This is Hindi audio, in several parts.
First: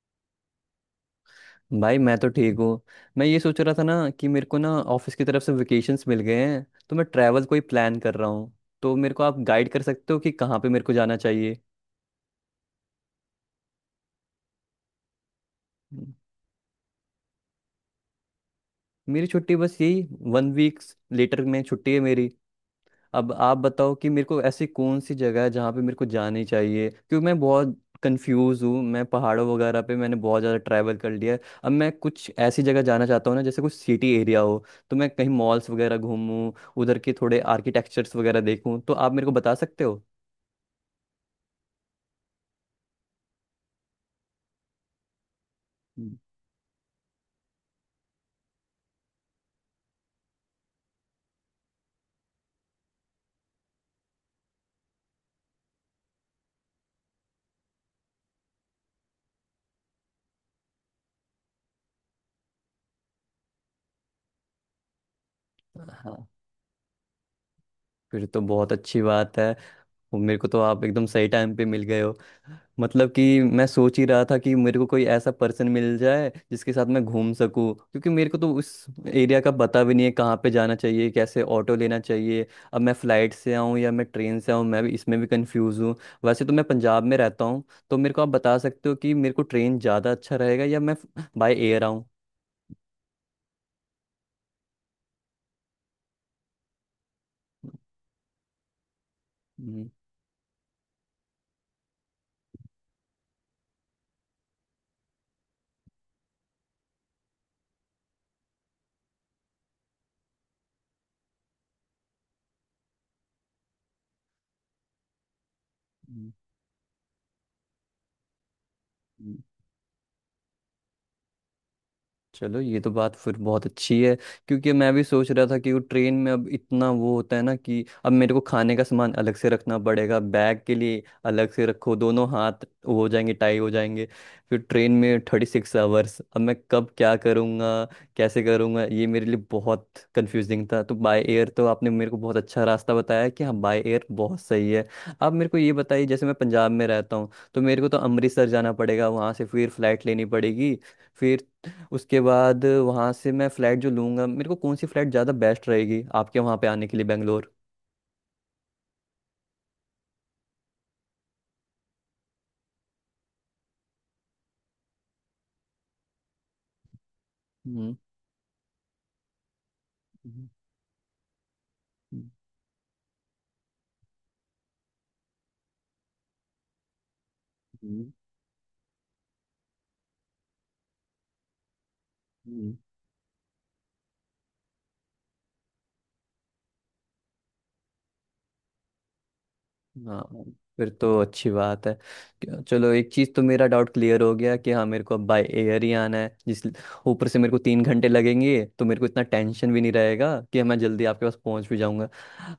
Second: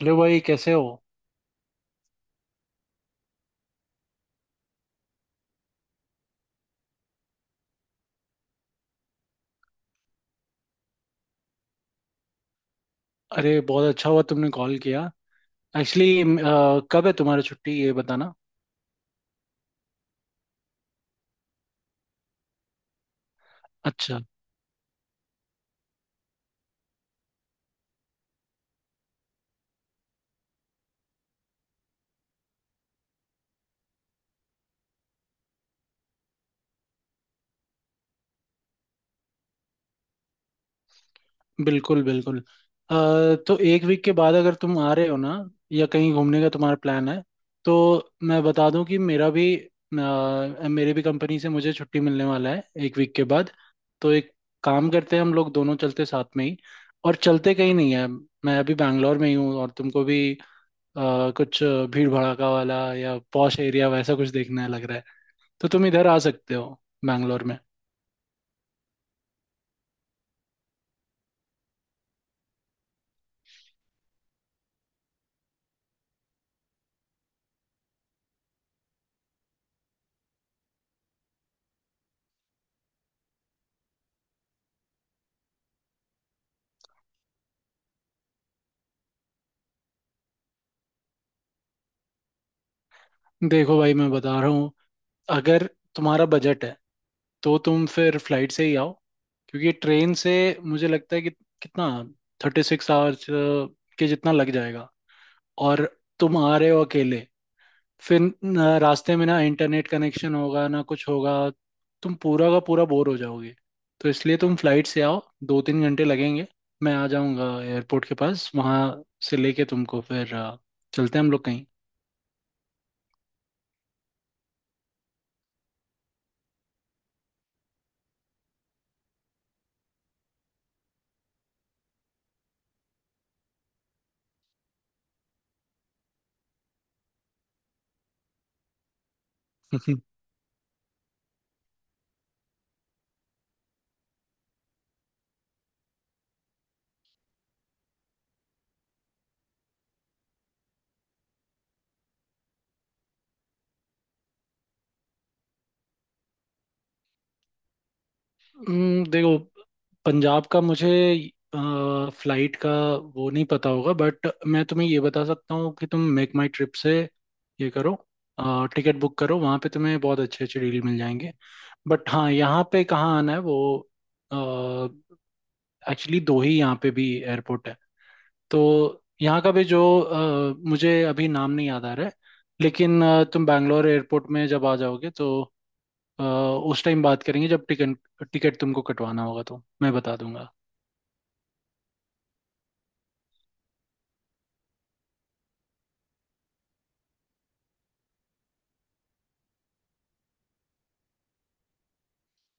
हेलो भाई, कैसे हो। भाई मैं तो ठीक हूँ। मैं ये सोच रहा था ना कि मेरे को ना ऑफिस की तरफ से वेकेशंस मिल गए हैं, तो मैं ट्रैवल कोई प्लान कर रहा हूँ। तो मेरे को आप गाइड कर सकते हो कि कहाँ पे मेरे को जाना चाहिए। अरे, बहुत अच्छा हुआ तुमने कॉल किया। हम्म। एक्चुअली कब है तुम्हारी छुट्टी ये बताना। मेरी छुट्टी बस यही 1 वीक्स लेटर में छुट्टी है मेरी। अब आप बताओ कि अच्छा। मेरे को ऐसी कौन सी जगह है जहाँ पे मेरे को जानी चाहिए, क्योंकि मैं बहुत कंफ्यूज हूँ। मैं पहाड़ों वगैरह पे मैंने बहुत ज़्यादा ट्रैवल कर लिया है। अब मैं कुछ ऐसी जगह जाना चाहता हूँ ना, जैसे कुछ सिटी एरिया हो, तो मैं कहीं मॉल्स वगैरह घूमूं, उधर के थोड़े आर्किटेक्चर्स वगैरह देखूं। तो आप मेरे को बता सकते हो। बिल्कुल बिल्कुल। अ, तो एक वीक के बाद अगर तुम आ रहे हो ना, या कहीं हम्म। घूमने का तुम्हारा प्लान है, तो मैं बता दूं कि मेरा भी मेरे भी कंपनी से मुझे छुट्टी मिलने वाला है एक वीक के बाद। तो एक काम करते हैं, हम लोग दोनों चलते साथ में ही, और चलते कहीं नहीं है। मैं अभी बैंगलोर में ही हूँ, और तुमको भी कुछ भीड़ भड़ाका वाला या पॉश एरिया वैसा कुछ देखना है लग रहा है, तो तुम इधर आ हाँ, सकते हो, बैंगलोर में। फिर तो बहुत अच्छी बात है। वो मेरे को तो आप एकदम सही टाइम पे मिल गए हो। मतलब कि मैं सोच ही रहा था कि मेरे को कोई ऐसा पर्सन मिल जाए जिसके साथ मैं घूम सकूं, क्योंकि मेरे को तो उस एरिया का पता भी नहीं है, कहाँ पे जाना चाहिए, कैसे ऑटो लेना चाहिए। अब मैं फ्लाइट से आऊँ या मैं ट्रेन से आऊँ, मैं भी इसमें भी कंफ्यूज हूँ। वैसे तो मैं पंजाब में रहता हूँ। तो मेरे को आप बता सकते हो कि मेरे को ट्रेन ज़्यादा अच्छा रहेगा या मैं बाय एयर आऊँ। देखो भाई, मैं बता रहा हूँ, अगर तुम्हारा बजट है तो तुम फिर फ्लाइट से ही आओ, क्योंकि हम्म, ट्रेन से मुझे लगता है कि कितना 36 आवर्स के जितना लग जाएगा। और तुम आ रहे हो अकेले, फिर रास्ते में ना इंटरनेट कनेक्शन होगा ना कुछ होगा, तुम पूरा का पूरा बोर हो जाओगे। तो इसलिए तुम फ्लाइट से आओ, दो तीन घंटे हम्म, लगेंगे। मैं आ जाऊंगा एयरपोर्ट के पास, वहां से हम्म। लेके तुमको फिर चलते हैं हम लोग कहीं। चलो, ये तो बात फिर बहुत अच्छी है, क्योंकि मैं भी सोच रहा था कि वो ट्रेन में अब इतना वो होता है ना कि अब मेरे को खाने का सामान अलग से रखना पड़ेगा, बैग के लिए अलग से रखो, दोनों हाथ वो हो जाएंगे, टाई हो जाएंगे। फिर ट्रेन में 36 आवर्स, अब मैं कब क्या करूँगा, कैसे करूँगा, ये मेरे लिए बहुत कंफ्यूजिंग था। तो बाय एयर तो आपने मेरे को बहुत अच्छा रास्ता बताया कि हाँ, बाय एयर बहुत सही है। अब मेरे को ये बताइए, जैसे मैं पंजाब में रहता हूँ तो मेरे को तो अमृतसर जाना पड़ेगा, वहाँ से फिर फ्लाइट लेनी पड़ेगी। फिर उसके बाद वहाँ से मैं फ्लैट जो लूँगा, मेरे को कौन सी फ्लैट ज़्यादा बेस्ट रहेगी आपके वहाँ पे आने के लिए, बेंगलोर। देखो, पंजाब का मुझे फ्लाइट का वो नहीं पता होगा, बट मैं तुम्हें ये बता सकता हूँ कि तुम मेक माई ट्रिप से ये करो, हम्म, टिकट बुक करो, वहाँ पे तुम्हें बहुत अच्छे हम्म, अच्छे डील मिल जाएंगे। बट हम्म, हाँ, यहाँ पे कहाँ आना है वो, एक्चुअली दो ही यहाँ पे भी एयरपोर्ट है, हम्म, तो यहाँ का भी जो मुझे अभी नाम नहीं याद आ रहा है, हम्म। लेकिन तुम बैंगलोर एयरपोर्ट में जब आ जाओगे, तो उस टाइम बात करेंगे, जब टिकट टिकट तुमको कटवाना होगा तो मैं बता हाँ, दूंगा। फिर तो अच्छी बात है। चलो, एक चीज़ तो मेरा डाउट क्लियर हो गया कि हाँ, मेरे को अब बाय एयर ही आना है। जिस ऊपर से मेरे को 3 घंटे लगेंगे, तो मेरे को इतना टेंशन भी नहीं रहेगा कि मैं जल्दी आपके पास पहुंच भी जाऊंगा।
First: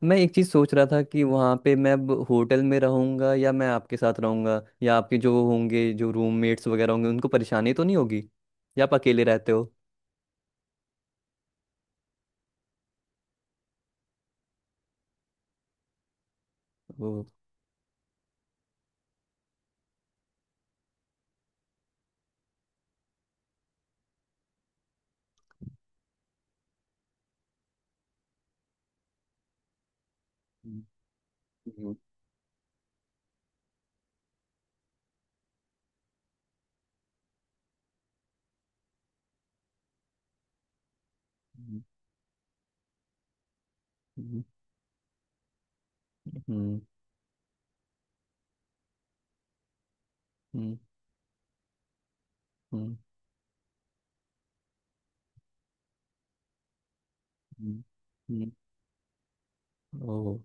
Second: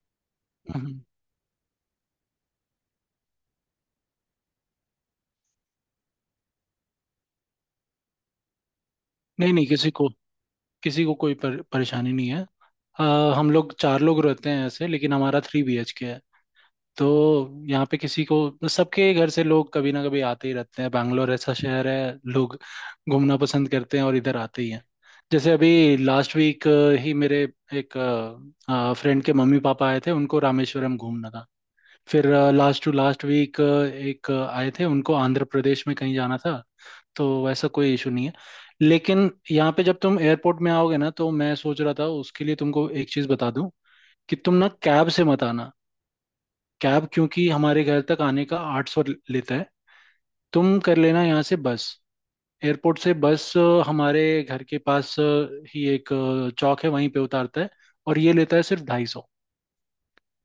मैं एक चीज़ सोच रहा हम्म। था कि वहाँ पे मैं अब होटल में रहूंगा या मैं आपके साथ रहूंगा, या आपके जो होंगे, जो रूममेट्स वगैरह होंगे, उनको परेशानी तो नहीं होगी, या आप अकेले रहते नहीं नहीं, हो। किसी को कोई परेशानी नहीं है। अ, हम लोग चार लोग रहते हैं ऐसे, लेकिन हमारा 3 BHK है, तो वो- यहाँ पे किसी को सबके घर से लोग कभी ना कभी आते ही रहते हैं, बैंगलोर ऐसा शहर है, लोग घूमना पसंद करते हैं और इधर आते ही हैं। जैसे अभी लास्ट वीक ही मेरे एक फ्रेंड के मम्मी पापा आए थे, उनको हम्म, रामेश्वरम घूमना था। हम्म, फिर लास्ट टू लास्ट वीक एक आए थे, उनको आंध्र प्रदेश में कहीं जाना था। तो वैसा कोई इशू नहीं है। लेकिन यहाँ पे जब तुम एयरपोर्ट में आओगे ना, तो मैं सोच रहा था उसके लिए तुमको एक चीज़ बता दूं कि हम्म, तुम ना कैब से मत आना, हम्म, कैब क्योंकि हमारे घर तक आने का 800 लेता है। हम्म, तुम कर लेना यहाँ से बस, हम्म, एयरपोर्ट से बस हमारे घर के पास ही एक चौक है, वहीं पे उतारता है, हम्म, और ये हम्म, लेता है सिर्फ 250। ओह,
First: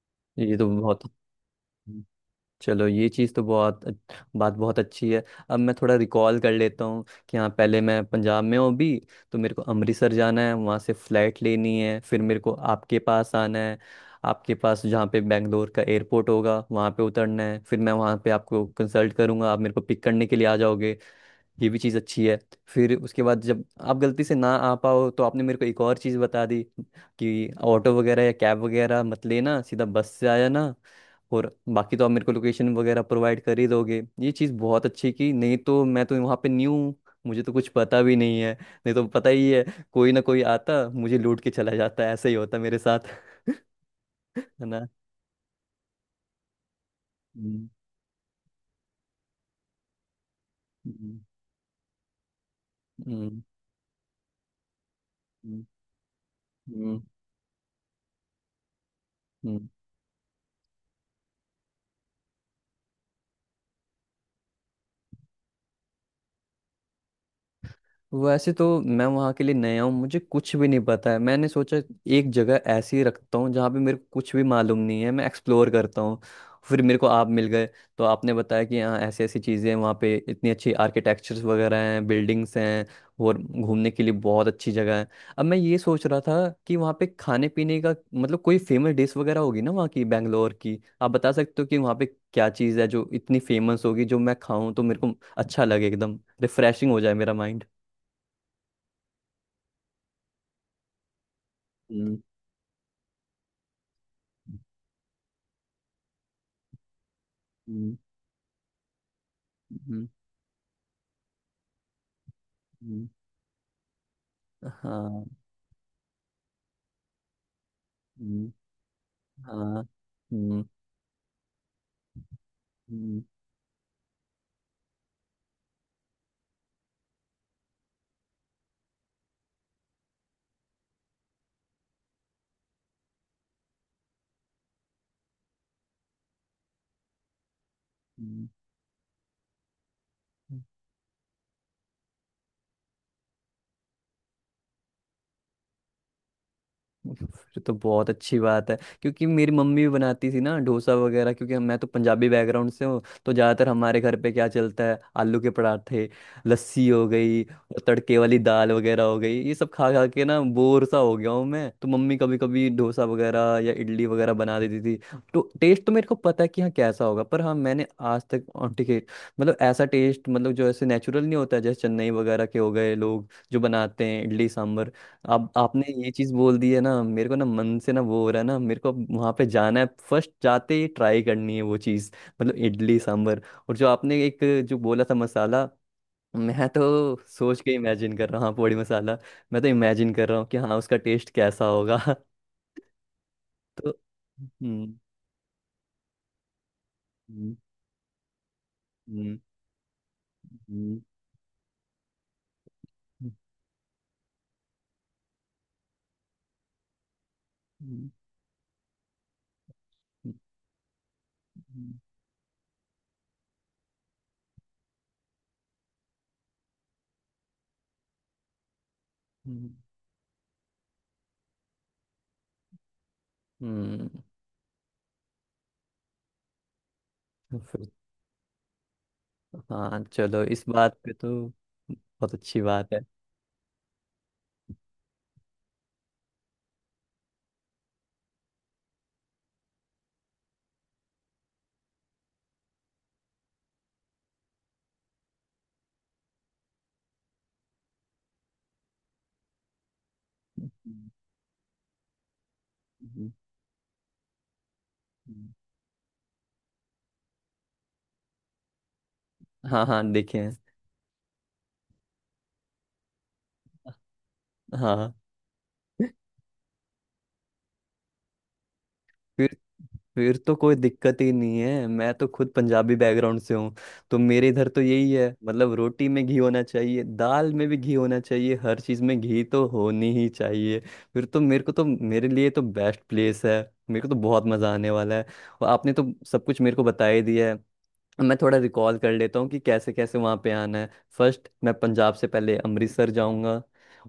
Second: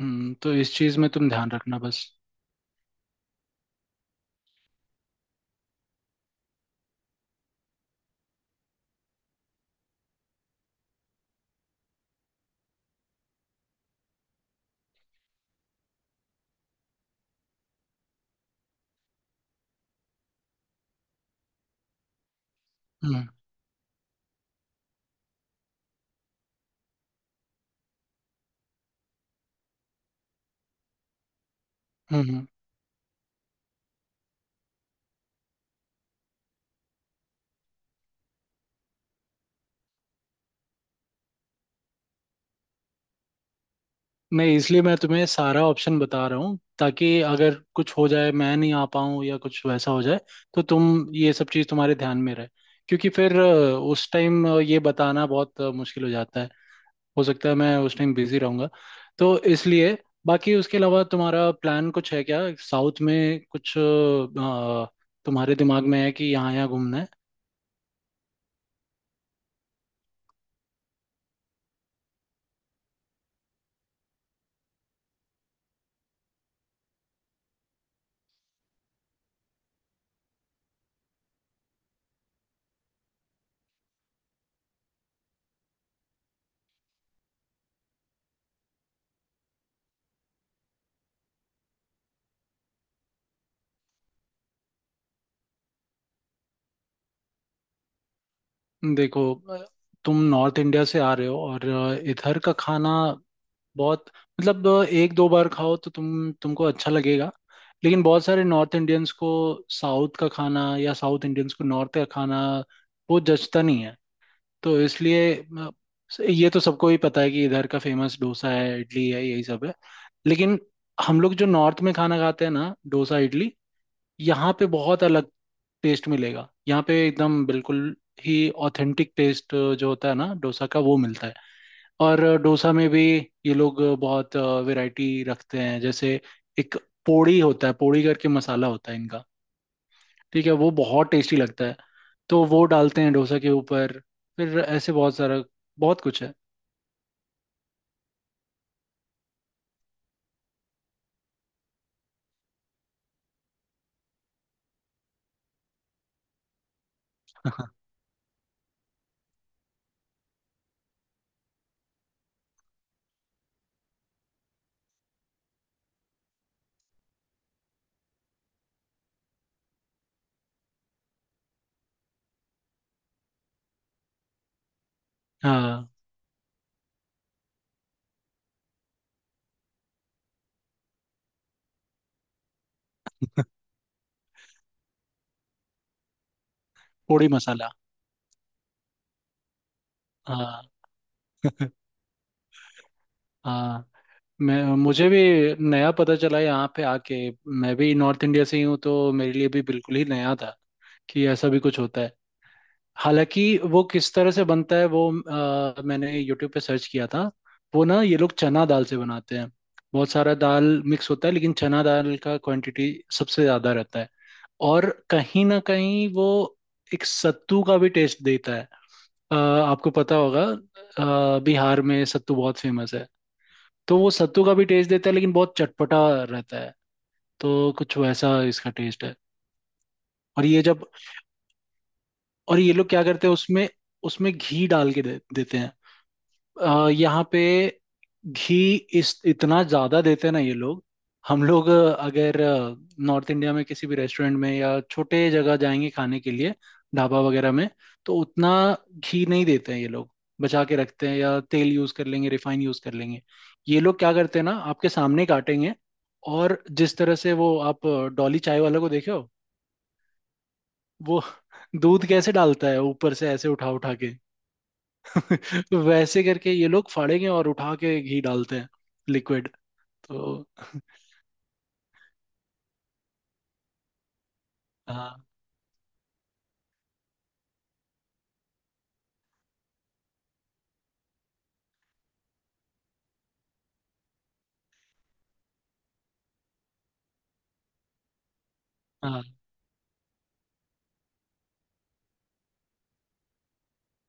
हम्म, तो ये तो इस चीज़ बहुत। में तुम ध्यान रखना बस। चलो, ये चीज़ तो बहुत बात बहुत अच्छी है। अब मैं थोड़ा रिकॉल कर लेता हूँ कि हाँ, पहले मैं पंजाब में हूँ अभी, तो मेरे को अमृतसर जाना है, वहाँ से फ़्लाइट लेनी है, फिर मेरे को आपके पास आना है। आपके पास जहाँ पे बेंगलोर का एयरपोर्ट होगा वहाँ पे उतरना है, फिर मैं वहाँ पे आपको कंसल्ट करूँगा, आप मेरे को पिक करने के लिए आ जाओगे। ये भी चीज़ अच्छी है। फिर उसके हम्म बाद, जब आप गलती से ना आ पाओ, तो आपने मेरे को एक और चीज़ बता दी कि ऑटो वगैरह या कैब वगैरह मत लेना, सीधा बस से आ जाना। और बाकी तो आप हम्म मेरे को हम्म। लोकेशन वगैरह प्रोवाइड कर ही दोगे। ये चीज़ बहुत अच्छी की, नहीं तो मैं तो वहाँ पे न्यू हूँ, मुझे तो कुछ पता भी नहीं है। नहीं तो पता ही है, कोई ना कोई आता, मुझे लूट के चला जाता, ऐसे ही होता मेरे साथ। नहीं, है इसलिए ना। मैं तुम्हें सारा ऑप्शन बता रहा हूँ, ताकि अगर हम्म, कुछ हो जाए, मैं नहीं आ पाऊँ या कुछ वैसा हो जाए, तो तुम हम्म, ये सब चीज़ तुम्हारे ध्यान में रहे। क्योंकि फिर हम्म, उस टाइम ये बताना बहुत हम्म, मुश्किल हो जाता है। हम्म, हो सकता है मैं उस टाइम बिजी रहूँगा, तो हम्म। इसलिए बाकी उसके अलावा तुम्हारा प्लान कुछ है क्या? साउथ में कुछ तुम्हारे दिमाग में है कि यहाँ यहाँ घूमना है? वैसे तो मैं वहाँ के लिए नया हूँ, मुझे कुछ भी नहीं पता है। मैंने सोचा एक जगह ऐसी ही रखता हूँ जहाँ पे मेरे को कुछ भी मालूम नहीं है, मैं एक्सप्लोर करता हूँ। फिर मेरे को आप मिल गए, तो आपने बताया कि यहाँ ऐसी ऐसी चीज़ें हैं, वहाँ पे इतनी अच्छी आर्किटेक्चर्स वगैरह हैं, बिल्डिंग्स हैं, और घूमने के लिए बहुत अच्छी जगह है। अब मैं ये सोच रहा था कि वहाँ पे खाने पीने का, मतलब कोई फेमस डिश वगैरह होगी ना वहाँ की, बैंगलोर की, आप बता सकते हो कि वहाँ पे क्या चीज़ है जो इतनी फेमस होगी, जो मैं खाऊं तो मेरे को अच्छा लगे, एकदम रिफ्रेशिंग हो जाए मेरा माइंड। देखो तुम नॉर्थ इंडिया से आ रहे हो, और हम्म, इधर का खाना बहुत, मतलब एक दो बार खाओ तो तुमको अच्छा लगेगा, हम्म, लेकिन बहुत सारे नॉर्थ इंडियंस को हम्म, साउथ का खाना, या साउथ इंडियंस को नॉर्थ का खाना हम्म, वो जचता नहीं है। तो हाँ, इसलिए ये तो सबको ही पता है कि इधर का फेमस डोसा हम्म, है, इडली है, यही सब है। हाँ, लेकिन हम्म, हम लोग जो नॉर्थ में खाना खाते हैं ना डोसा हम्म, इडली, यहाँ पे बहुत अलग टेस्ट मिलेगा। यहाँ पे एकदम बिल्कुल ही ऑथेंटिक टेस्ट जो होता है ना डोसा का, वो मिलता है। और डोसा में भी ये लोग बहुत वैरायटी रखते हैं, जैसे एक पोड़ी होता है, पोड़ी करके हम्म। मसाला होता है इनका, ठीक है, वो बहुत टेस्टी लगता है। तो वो डालते हैं डोसा के ऊपर, फिर ऐसे बहुत सारा, बहुत कुछ है। फिर तो बहुत अच्छी बात है, क्योंकि मेरी मम्मी भी बनाती थी ना डोसा वगैरह, क्योंकि मैं तो पंजाबी बैकग्राउंड से हूँ। तो ज़्यादातर हमारे घर पे क्या चलता है, आलू के पराठे, लस्सी हो गई, और तड़के वाली दाल वगैरह हो गई। ये सब खा खा के ना बोर सा हो गया हूँ मैं तो। मम्मी कभी कभी डोसा वगैरह या इडली वगैरह बना देती थी, तो टेस्ट तो मेरे को पता है कि हाँ, कैसा होगा, पर हाँ, मैंने आज तक और ठीक है, मतलब ऐसा टेस्ट, मतलब जो ऐसे नेचुरल नहीं होता है, जैसे चेन्नई वगैरह के हो गए, लोग जो बनाते हैं इडली सांभर। अब आपने हाँ, ये चीज बोल दी है ना, मेरे को ना मन से ना वो हो रहा है ना, मेरे को अब वहां पे जाना है, फर्स्ट जाते ही ट्राई करनी है वो चीज, मतलब इडली सांभर। और जो आपने एक जो बोला था मसाला, मैं तो पोड़ी सोच मसाला। के इमेजिन कर रहा हूँ। हाँ, पोड़ी मसाला। मैं तो इमेजिन कर रहा हूँ कि हाँ। हाँ, उसका टेस्ट कैसा होगा। हाँ। तो मैं हम्म, मुझे भी नया पता चला यहाँ पे आके, हम्म, मैं भी नॉर्थ इंडिया से ही हूँ, तो मेरे हम्म, लिए भी बिल्कुल ही नया था हम्म, कि ऐसा भी कुछ होता है। हालांकि वो किस तरह से बनता है, वो मैंने यूट्यूब पे सर्च किया था, वो ना हम्म, ये लोग चना दाल से बनाते हैं। बहुत सारा हम्म, दाल मिक्स होता है, लेकिन चना हम्म, दाल का क्वांटिटी सबसे ज़्यादा रहता है। और कहीं ना कहीं वो एक सत्तू का भी टेस्ट देता है। हम्म, आपको पता होगा, बिहार में सत्तू बहुत फेमस है, तो हम्म। वो सत्तू का भी टेस्ट देता है, लेकिन बहुत चटपटा रहता है, तो तो फिर- कुछ वैसा इसका टेस्ट है। हाँ, चलो, और ये इस जब, बात पे तो बहुत और अच्छी ये लोग बात है। क्या करते हैं उसमें, उसमें घी डाल के देते हैं। यहाँ पे घी इस इतना ज्यादा देते हैं ना ये लोग। हम लोग अगर नॉर्थ इंडिया में किसी भी रेस्टोरेंट में या छोटे जगह जाएंगे खाने के लिए, ढाबा वगैरह में, तो उतना घी नहीं देते हैं ये लोग, बचा के रखते हम्म, हैं, या तेल यूज कर लेंगे, रिफाइन यूज कर लेंगे। ये लोग क्या करते हैं ना, आपके सामने हम्म, काटेंगे, और जिस तरह से वो आप डॉली चाय वाला को देखे हो, हाँ हाँ, देखे हैं। वो दूध कैसे डालता है ऊपर से, ऐसे उठा उठा के, हाँ। तो वैसे करके ये लोग फाड़ेंगे और उठा के घी डालते हैं, लिक्विड। फिर फिर तो तो कोई दिक्कत ही नहीं है, मैं तो खुद पंजाबी बैकग्राउंड से हूँ। तो मेरे इधर तो यही हाँ। है, मतलब रोटी में घी होना चाहिए, दाल में भी घी होना चाहिए, हर चीज़ में घी तो होनी ही चाहिए। फिर तो मेरे को तो, मेरे लिए तो बेस्ट प्लेस है, मेरे को तो बहुत मज़ा आने वाला है। और आपने तो सब कुछ मेरे को बता ही दिया है। मैं थोड़ा रिकॉल कर हाँ लेता हूँ कि कैसे कैसे वहाँ पे आना है। फर्स्ट मैं पंजाब से पहले अमृतसर जाऊँगा,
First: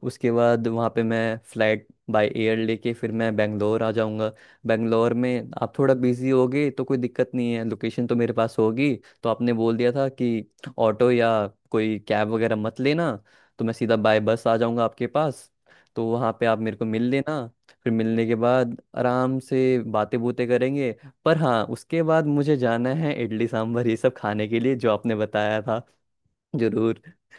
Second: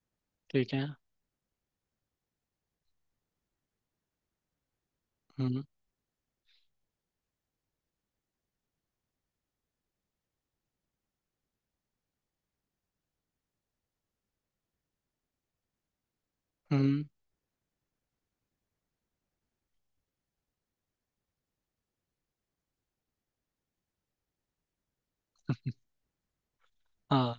उसके बाद ठीक है। वहाँ पे मैं फ्लाइट बाय एयर लेके फिर मैं बेंगलोर आ जाऊँगा। बेंगलोर में हम्म आप थोड़ा बिजी होगे तो कोई दिक्कत नहीं है, लोकेशन तो मेरे पास होगी। तो आपने बोल दिया था कि ऑटो या कोई कैब वगैरह मत लेना, तो मैं सीधा बाय बस आ जाऊँगा आपके पास। तो वहाँ पे आप मेरे को मिल हम्म। लेना। फिर मिलने के बाद आराम से बातें बूतें करेंगे। पर हाँ, उसके बाद मुझे जाना है इडली सांभर ये सब खाने के लिए, जो आपने बताया था, जरूर। हाँ,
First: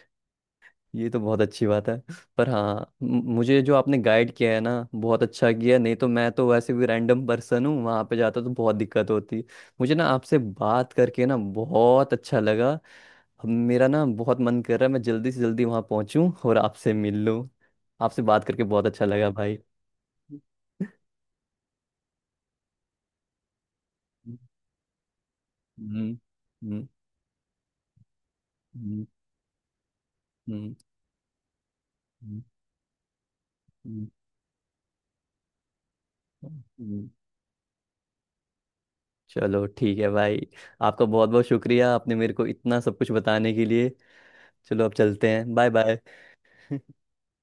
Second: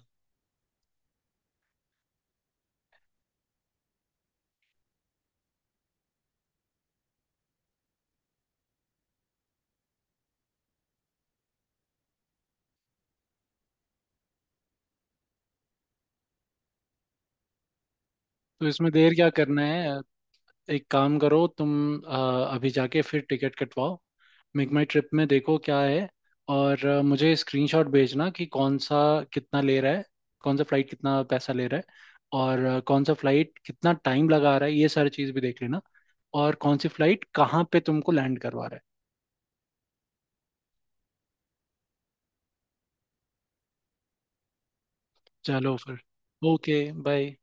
ये तो बहुत अच्छी बात है। पर हाँ, मुझे जो आपने गाइड किया है ना, बहुत अच्छा किया, नहीं तो मैं तो वैसे भी रैंडम पर्सन हूँ, वहाँ पे जाता तो बहुत दिक्कत होती। मुझे ना आपसे बात करके ना बहुत अच्छा लगा। अब मेरा ना बहुत मन कर रहा है, मैं जल्दी से जल्दी वहाँ पहुँचूँ और आपसे मिल लूँ। आपसे बात करके तो बहुत इसमें अच्छा देर क्या लगा भाई। करना है? एक काम करो तुम, अ, अभी जाके फिर टिकट कटवाओ, मेक माई ट्रिप में देखो क्या हम्म, है, हम्म, और मुझे स्क्रीनशॉट भेजना कि कौन सा हम्म, कितना ले रहा है, कौन सा हम्म, फ्लाइट कितना पैसा ले रहा है, हम्म, और कौन सा फ्लाइट कितना हम्म, टाइम लगा रहा है, ये सारी चीज़ भी देख लेना, और हम्म, कौन सी हम्म। फ्लाइट कहाँ पे तुमको लैंड करवा रहा है। चलो, ठीक है भाई, आपका बहुत बहुत शुक्रिया, आपने मेरे को इतना सब कुछ बताने के लिए। चलो, अब चलते हैं, बाय चलो बाय। फिर, ओके, बाय।